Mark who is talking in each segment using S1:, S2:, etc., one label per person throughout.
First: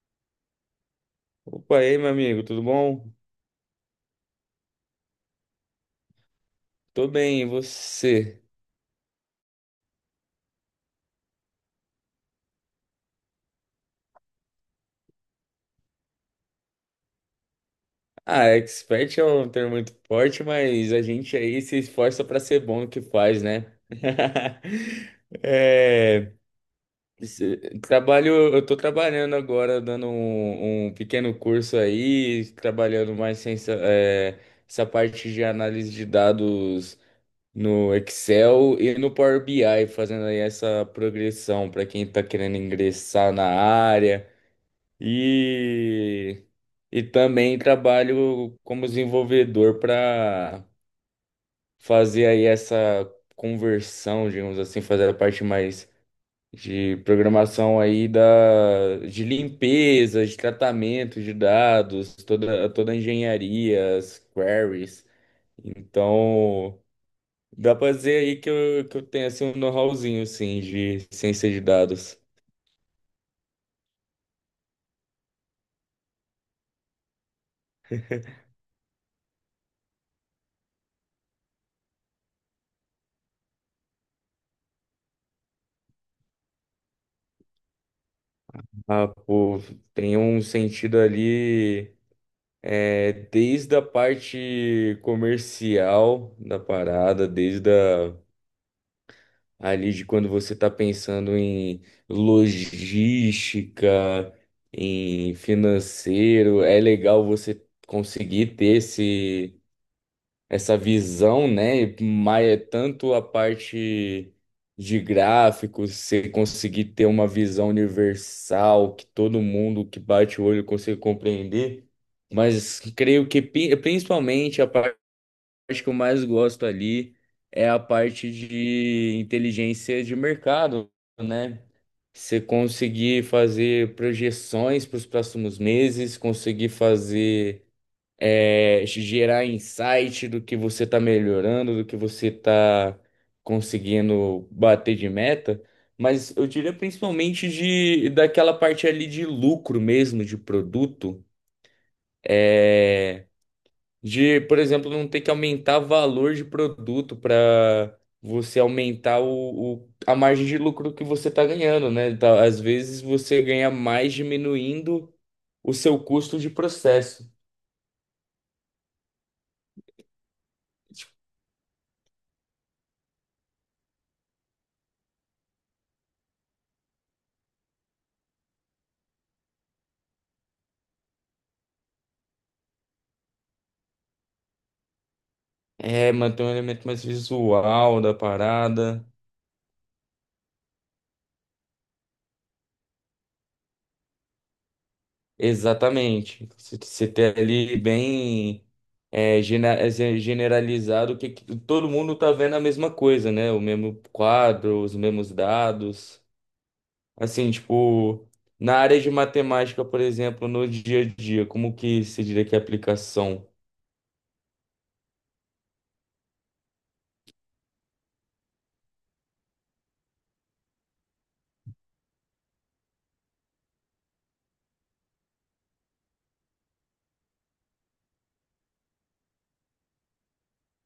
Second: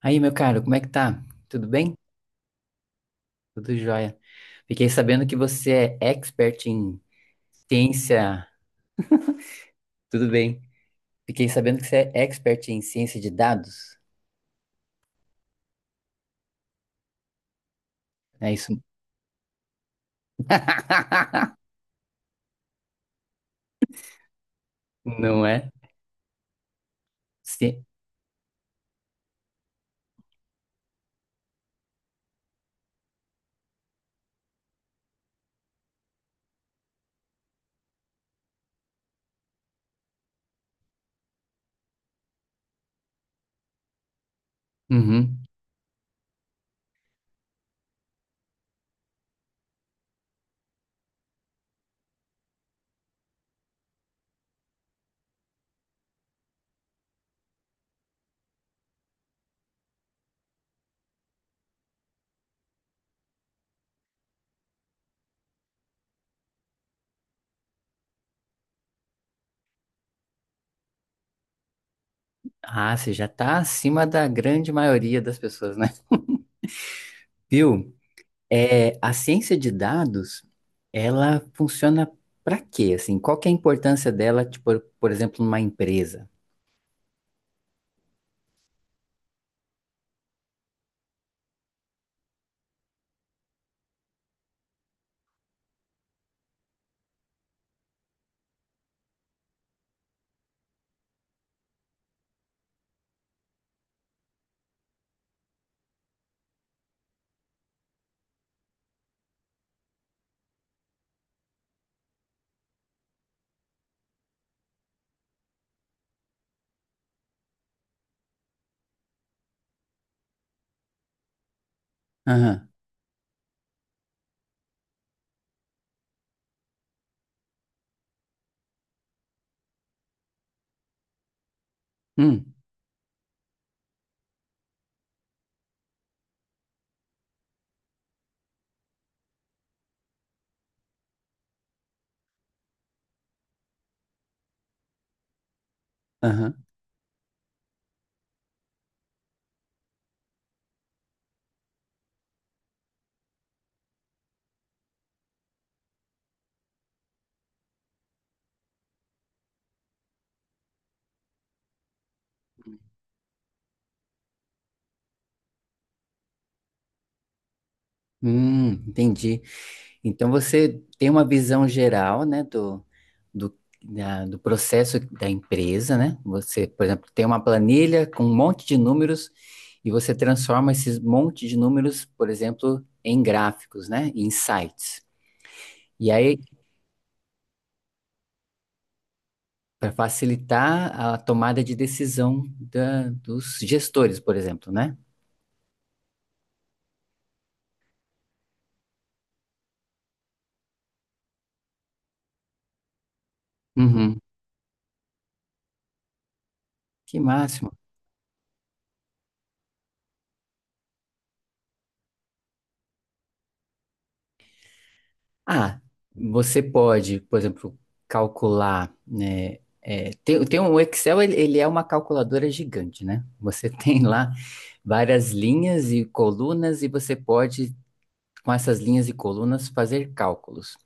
S1: Aí, meu caro, como é que tá? Tudo
S2: Opa, e
S1: bem?
S2: aí, meu amigo, tudo bom?
S1: Tudo jóia. Fiquei sabendo que você é expert em
S2: Tô bem, e você?
S1: ciência. Tudo bem. Fiquei sabendo que você é expert em ciência de dados.
S2: Ah,
S1: É isso?
S2: expert é um termo muito forte, mas a gente aí se esforça pra ser bom no que faz, né?
S1: Não é?
S2: É,
S1: Sim.
S2: Trabalho, eu tô trabalhando agora, dando um pequeno curso aí, trabalhando mais sem essa, é, essa parte de análise de dados no Excel e no Power BI, fazendo aí essa progressão pra quem tá querendo ingressar na área.
S1: Uhum.
S2: E, e também trabalho como desenvolvedor para fazer aí essa conversão, digamos assim, fazer a parte mais de programação aí de limpeza, de tratamento de dados, toda a engenharia, as queries. Então, dá para dizer aí que eu tenho assim um know-howzinho assim de ciência de dados.
S1: Ah, você já tá acima da grande maioria das pessoas, né? Viu? A ciência de dados, ela funciona pra quê? Assim, qual que é a importância dela, tipo, por exemplo, numa empresa?
S2: Ah, pô, tem um sentido ali. É, desde a parte comercial da parada, ali de quando você está pensando em logística, em financeiro, é legal você conseguir ter esse essa visão, né? Mas tanto a parte de gráficos, você conseguir ter uma visão universal que todo mundo que bate o olho consegue compreender,
S1: Aham.
S2: mas creio que principalmente a parte que eu mais gosto ali é a parte de inteligência de mercado, né? Você
S1: Hum.
S2: conseguir fazer projeções para os próximos meses, conseguir fazer gerar insight do que você está melhorando, do que você está conseguindo bater de meta, mas eu
S1: Aham.
S2: diria principalmente de daquela parte ali de lucro mesmo, de produto, é, de, por exemplo, não ter que aumentar valor de produto para você aumentar a margem de lucro que você está ganhando, né? Tá, às vezes você ganha mais diminuindo o seu custo de processo.
S1: Entendi. Então você tem uma visão geral, né, do, do processo da empresa, né? Você, por exemplo, tem uma planilha com um monte de números e você transforma esses monte de números, por exemplo, em gráficos, né? Em sites. E
S2: É,
S1: aí,
S2: manter um elemento mais visual da parada.
S1: para facilitar a tomada de decisão da- dos gestores, por exemplo, né?
S2: Exatamente. Você ter ali bem generalizado que todo mundo tá vendo a mesma coisa, né? O mesmo
S1: Uhum.
S2: quadro, os mesmos dados.
S1: Que
S2: Assim,
S1: máximo.
S2: tipo, na área de matemática, por exemplo, no dia a dia, como que se diria que é a aplicação?
S1: Ah, você pode, por exemplo, calcular, né? Tem o Excel, ele é uma calculadora gigante, né? Você tem lá várias linhas e colunas e você pode, com essas linhas e colunas, fazer cálculos.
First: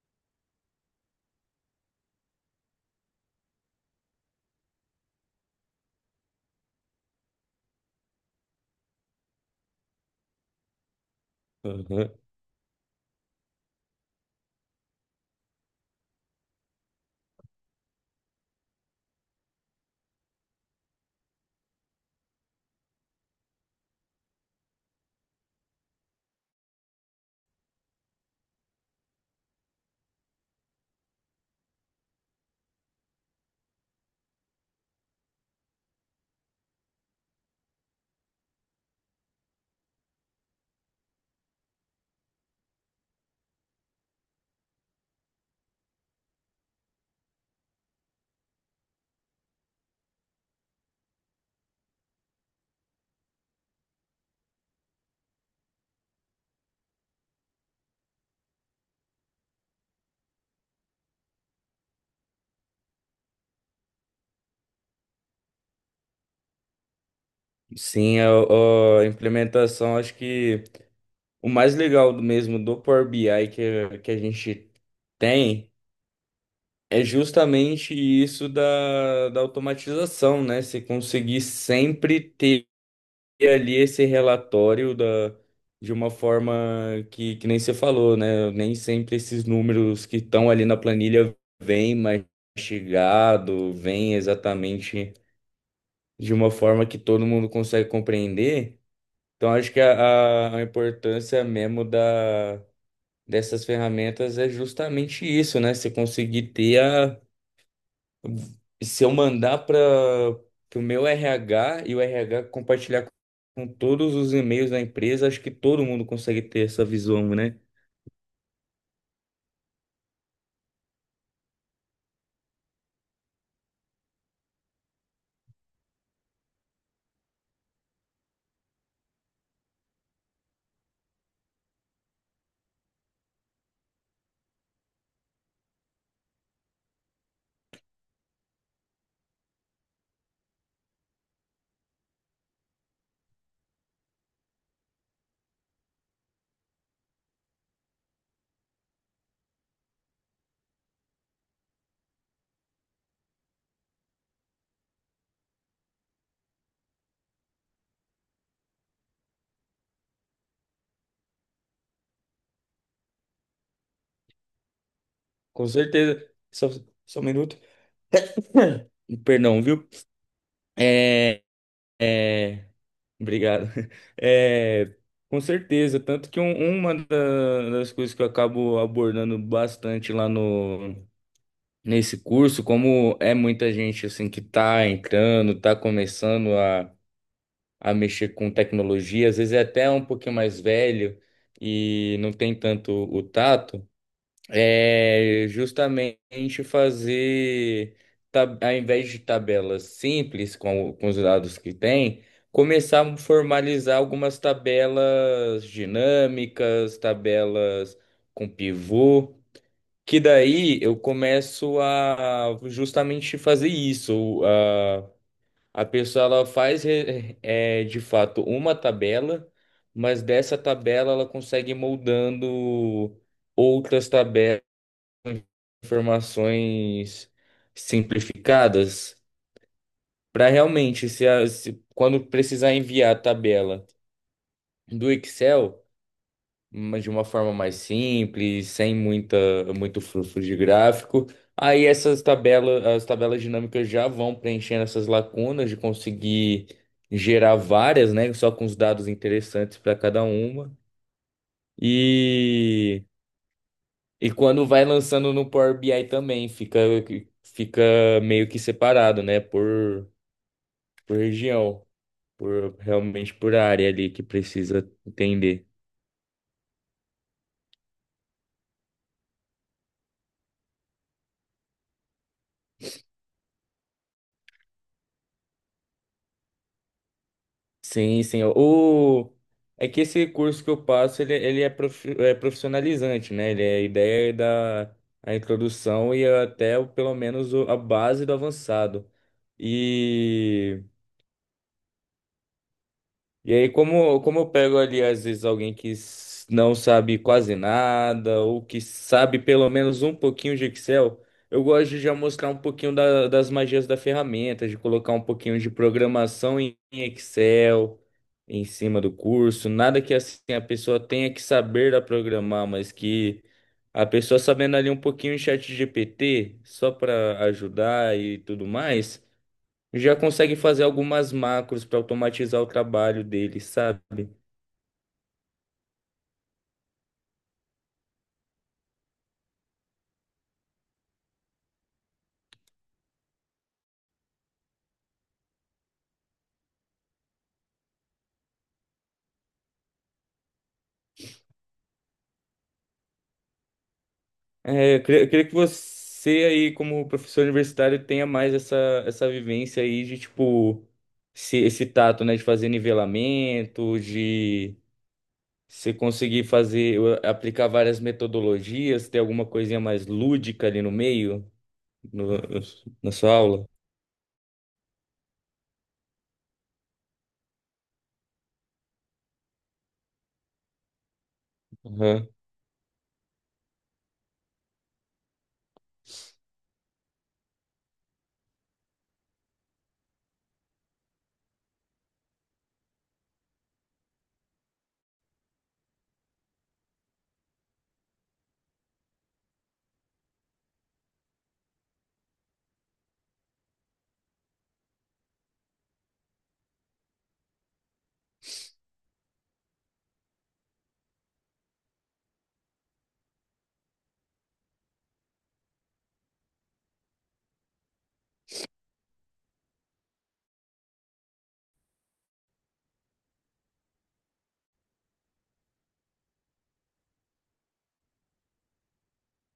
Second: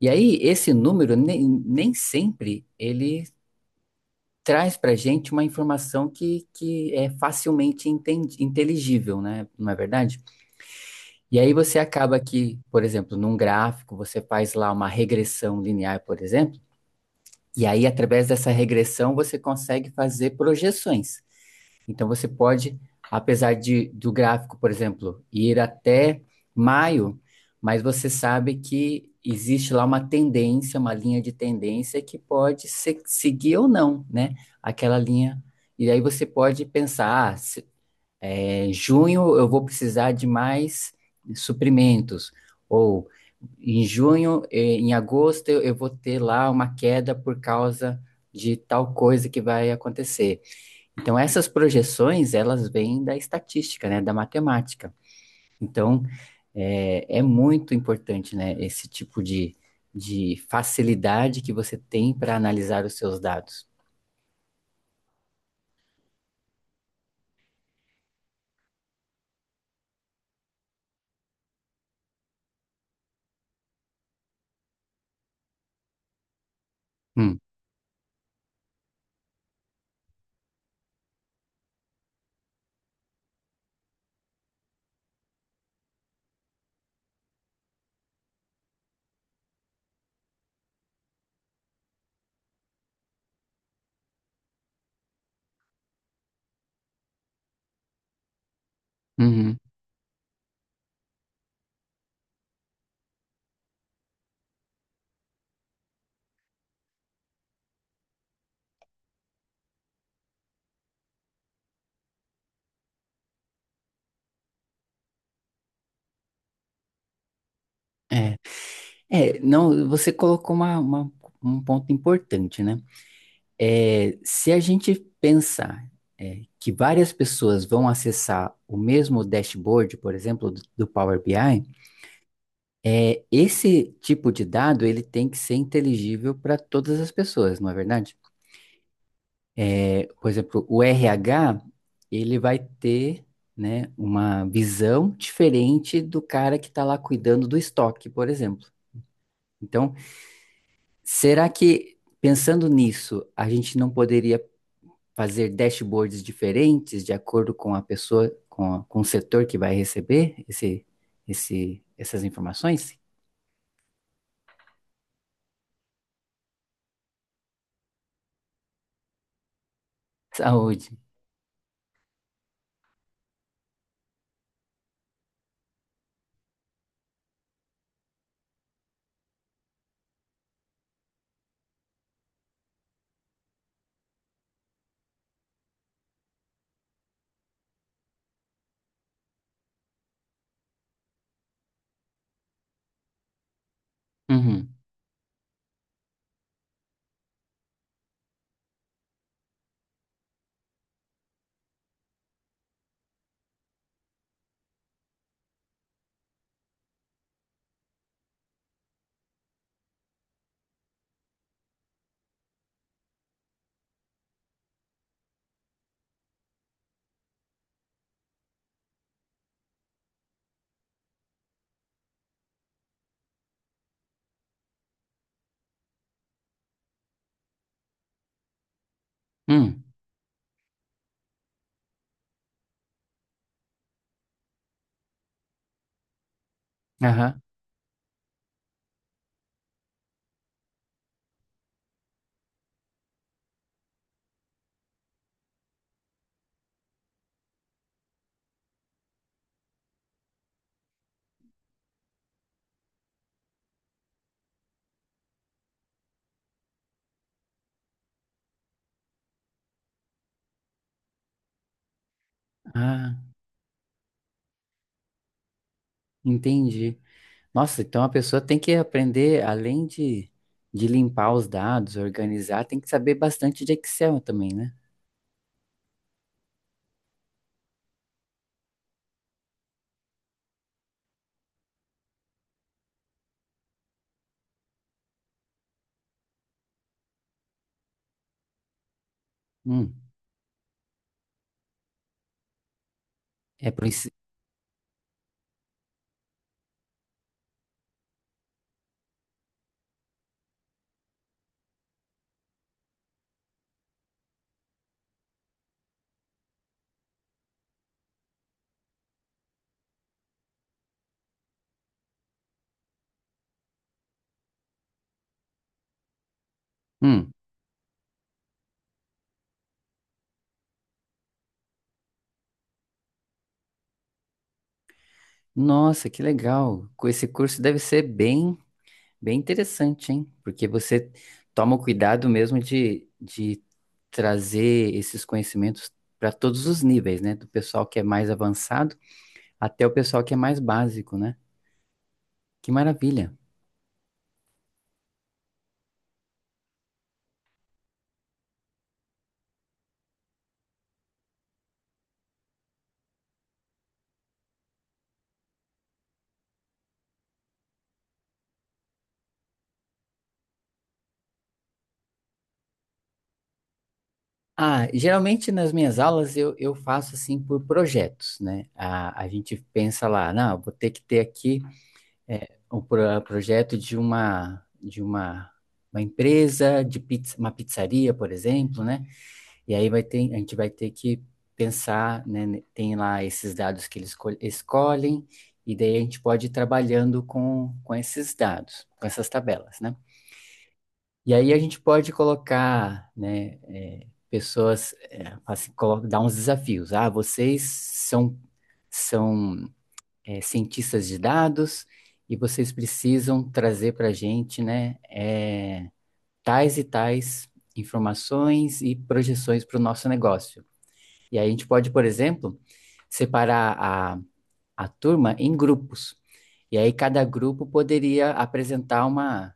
S1: E aí, esse número, nem sempre ele traz para gente uma informação que é facilmente entendi- inteligível, né? Não é verdade? E aí você
S2: Aham.
S1: acaba que, por exemplo, num gráfico, você faz lá uma regressão linear, por exemplo, e aí através dessa regressão você consegue fazer projeções. Então você pode, apesar de do gráfico, por exemplo, ir até maio, mas você sabe que existe lá uma tendência, uma linha de tendência que pode se- seguir ou não, né? Aquela linha. E aí você pode pensar, ah, se- junho eu vou precisar de mais suprimentos, ou em junho, em agosto eu vou ter lá uma queda por causa de tal coisa que vai acontecer. Então essas projeções, elas vêm da estatística, né, da matemática. Então é muito importante, né, esse tipo de facilidade que você tem para analisar os seus dados.
S2: Sim, a implementação, acho que o mais legal do mesmo do Power BI que a gente tem. É
S1: Hum,
S2: justamente isso da automatização, né? Se conseguir sempre ter ali esse relatório de uma forma que nem você falou, né? Nem sempre esses números que estão ali na planilha vêm mastigado, vêm exatamente de uma forma que todo mundo consegue compreender. Então,
S1: uhum,
S2: acho que a importância mesmo dessas ferramentas é justamente isso, né? Você conseguir ter a. Se eu mandar para o meu RH e o RH compartilhar com todos os e-mails da empresa, acho que todo mundo consegue ter essa visão, né?
S1: é. Não, você colocou uma- um ponto importante, né? É, se a gente pensar que várias pessoas vão acessar o mesmo dashboard, por exemplo, do Power BI, é, esse tipo de dado ele tem que ser inteligível para todas as pessoas, não é verdade? É, por exemplo, o RH ele vai ter né, uma visão diferente do cara que está lá cuidando do estoque, por exemplo. Então, será que pensando nisso, a gente não poderia fazer dashboards diferentes de acordo com a pessoa, com, a- com o setor que vai receber essas informações?
S2: Com certeza. Só um minuto. Perdão, viu?
S1: Saúde.
S2: É, é, Obrigado. É, com certeza. Tanto que uma das coisas que eu acabo abordando bastante lá no, nesse curso, como é muita gente assim que tá entrando, tá começando a mexer com tecnologia, às vezes é até um pouquinho mais velho e não tem tanto o tato,
S1: Uhum.
S2: é justamente fazer, ao invés de tabelas simples com, com os dados que tem, começar a formalizar algumas tabelas dinâmicas, tabelas com pivô. Que daí eu começo a justamente fazer isso, a pessoa ela faz de fato uma tabela, mas dessa tabela ela consegue ir moldando outras tabelas, informações simplificadas,
S1: Hum.
S2: para realmente, se, a- se- quando precisar enviar a tabela do Excel, mas de uma
S1: Aham.
S2: forma mais simples, sem muita, muito fluxo de gráfico. Aí essas tabelas, as tabelas dinâmicas já vão preenchendo essas lacunas de conseguir gerar várias, né? Só com os dados interessantes para cada uma. E, e quando vai lançando no Power BI também, fica, fica meio que separado, né? Por região, por
S1: Ah,
S2: realmente por área ali que precisa entender.
S1: entendi. Nossa, então a pessoa tem que aprender, além de limpar os dados, organizar, tem que saber bastante de Excel também, né?
S2: Sim, sim. O... É que esse curso que eu passo, ele é, é profissionalizante, né? Ele é a ideia da a introdução e até pelo menos a base do avançado.
S1: Hum.
S2: E e
S1: É
S2: aí,
S1: por isso.
S2: como eu pego ali, às vezes, alguém que não sabe quase nada, ou que sabe pelo menos um pouquinho de Excel, eu gosto de já mostrar um pouquinho das magias da ferramenta, de colocar um pouquinho de programação em Excel, em cima do curso. Nada que assim a pessoa tenha que saber a programar, mas que a pessoa sabendo ali um pouquinho em chat GPT, só
S1: Hum.
S2: para ajudar e tudo mais já consegue fazer algumas macros para automatizar o trabalho dele, sabe?
S1: Nossa, que legal. Com esse curso deve ser bem bem interessante, hein? Porque você toma o cuidado mesmo de trazer esses conhecimentos para todos os níveis, né? Do pessoal que é mais avançado até o pessoal que é mais básico, né? Que maravilha.
S2: É, eu queria que você aí, como professor universitário, tenha mais essa, essa vivência aí de, tipo, esse tato, né, de fazer nivelamento, de você conseguir fazer, aplicar várias metodologias, ter alguma coisinha mais lúdica ali no meio, no- na sua aula.
S1: Ah, geralmente nas minhas aulas eu faço assim por projetos, né? A gente pensa lá, não, vou ter que ter aqui
S2: Uhum.
S1: um pro- projeto de uma empresa, de pizza, uma pizzaria, por exemplo, né? E aí vai ter, a gente vai ter que pensar, né? Tem lá esses dados que eles escolhem, e daí a gente pode ir trabalhando com esses dados, com essas tabelas, né? E aí a gente pode colocar, né, pessoas, assim, colo- dar uns desafios. Ah, vocês são cientistas de dados e vocês precisam trazer para a gente, né, tais e tais informações e projeções para o nosso negócio. E aí a gente pode, por exemplo, separar a turma em grupos. E aí cada grupo poderia apresentar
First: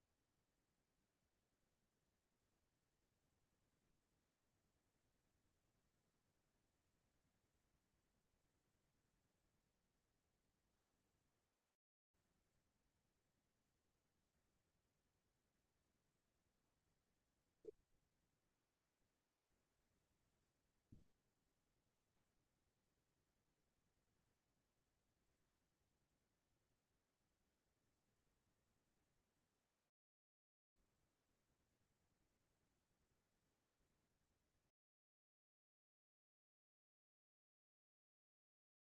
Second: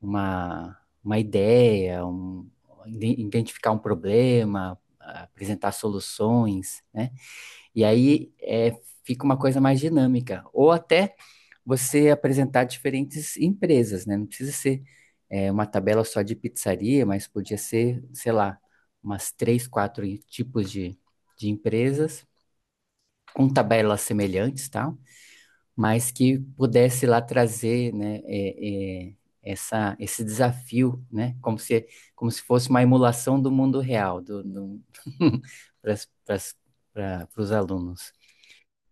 S1: uma, uma ideia, um, identificar um problema, apresentar soluções, né? E aí fica uma coisa mais dinâmica. Ou até você apresentar diferentes empresas, né? Não precisa ser uma tabela só de pizzaria, mas podia ser, sei lá, umas três, quatro tipos de empresas com tabelas semelhantes, tal, mas que pudesse lá trazer, né, essa, esse desafio, né, como se fosse uma emulação do mundo real, do para os alunos.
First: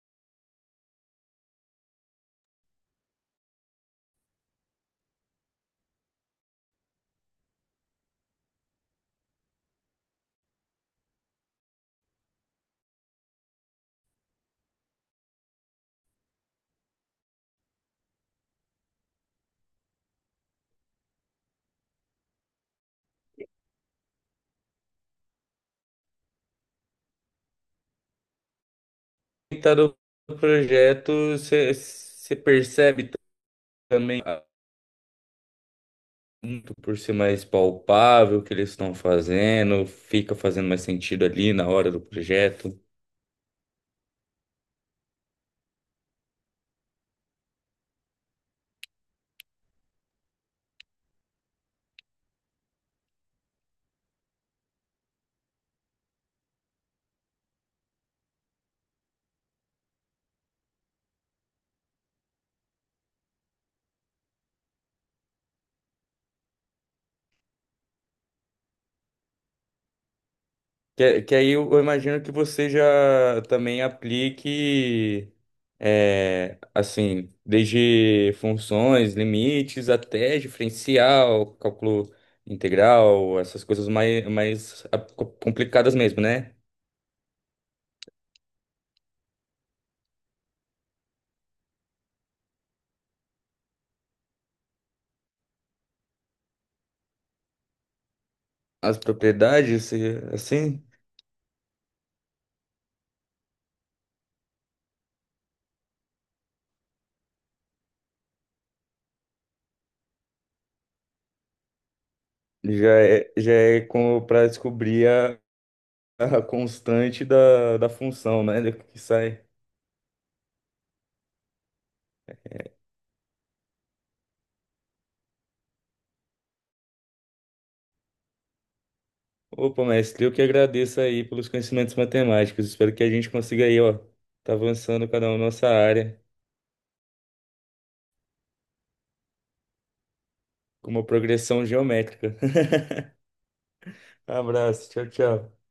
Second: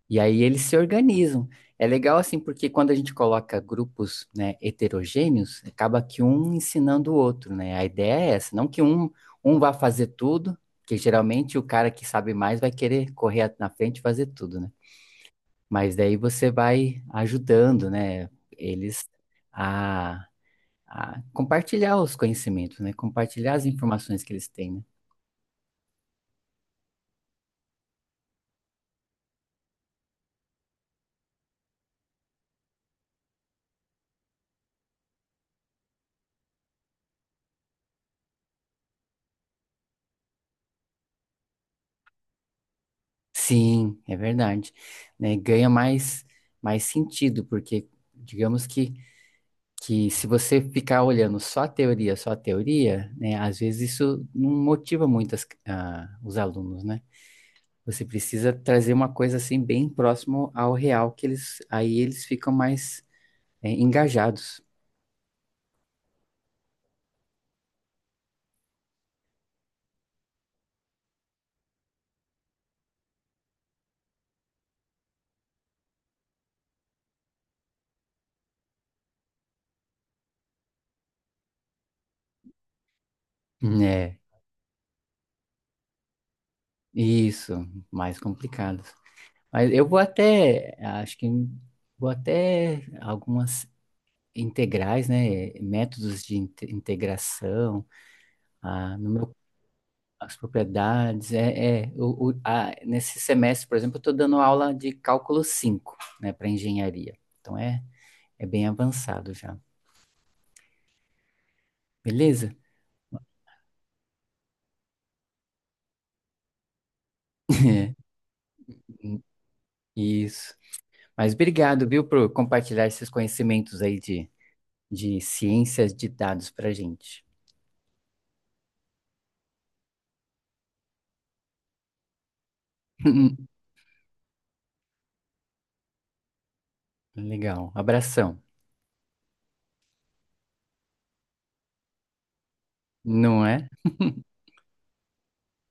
S1: E aí eles se organizam. É legal assim, porque quando a gente coloca grupos, né, heterogêneos, acaba que um ensinando o outro, né? A ideia é essa, não que um vá fazer tudo, que geralmente o cara que sabe mais vai querer correr na frente e fazer tudo, né? Mas daí você vai ajudando, né, eles a, a compartilhar os conhecimentos, né, compartilhar as informações que eles têm, né?
S2: Tá do projeto, você percebe também, muito por ser mais palpável o que eles estão fazendo, fica fazendo mais sentido ali na hora do projeto.
S1: Sim, é verdade, né? Ganha mais mais sentido, porque digamos que se você ficar olhando só a teoria, né, às vezes isso não motiva muito as- ah, os alunos, né? Você precisa trazer uma coisa assim bem próximo ao real que eles aí eles ficam mais engajados.
S2: Que aí eu imagino que você já também aplique, é, assim, desde funções, limites, até diferencial, cálculo integral, essas coisas
S1: Né.
S2: mais, mais ah, complicadas mesmo, né?
S1: Isso, mais complicados. Mas eu vou até, acho que vou até algumas integrais, né? Métodos de inte- integração, ah,
S2: As
S1: no meu,
S2: propriedades,
S1: as
S2: assim,
S1: propriedades. Nesse semestre, por exemplo, eu estou dando aula de cálculo 5, né, para engenharia. Então é bem avançado já. Beleza?
S2: já é para descobrir a constante da função, né? do Que sai.
S1: Isso. Mas obrigado, viu, por compartilhar esses conhecimentos aí de ciências de dados para gente.
S2: Opa, mestre, eu que agradeço aí pelos conhecimentos matemáticos. Espero que a gente consiga aí, ó, tá avançando cada um na nossa área
S1: Legal. Abração.
S2: com uma progressão geométrica.
S1: Não é?
S2: Abraço, tchau, tchau.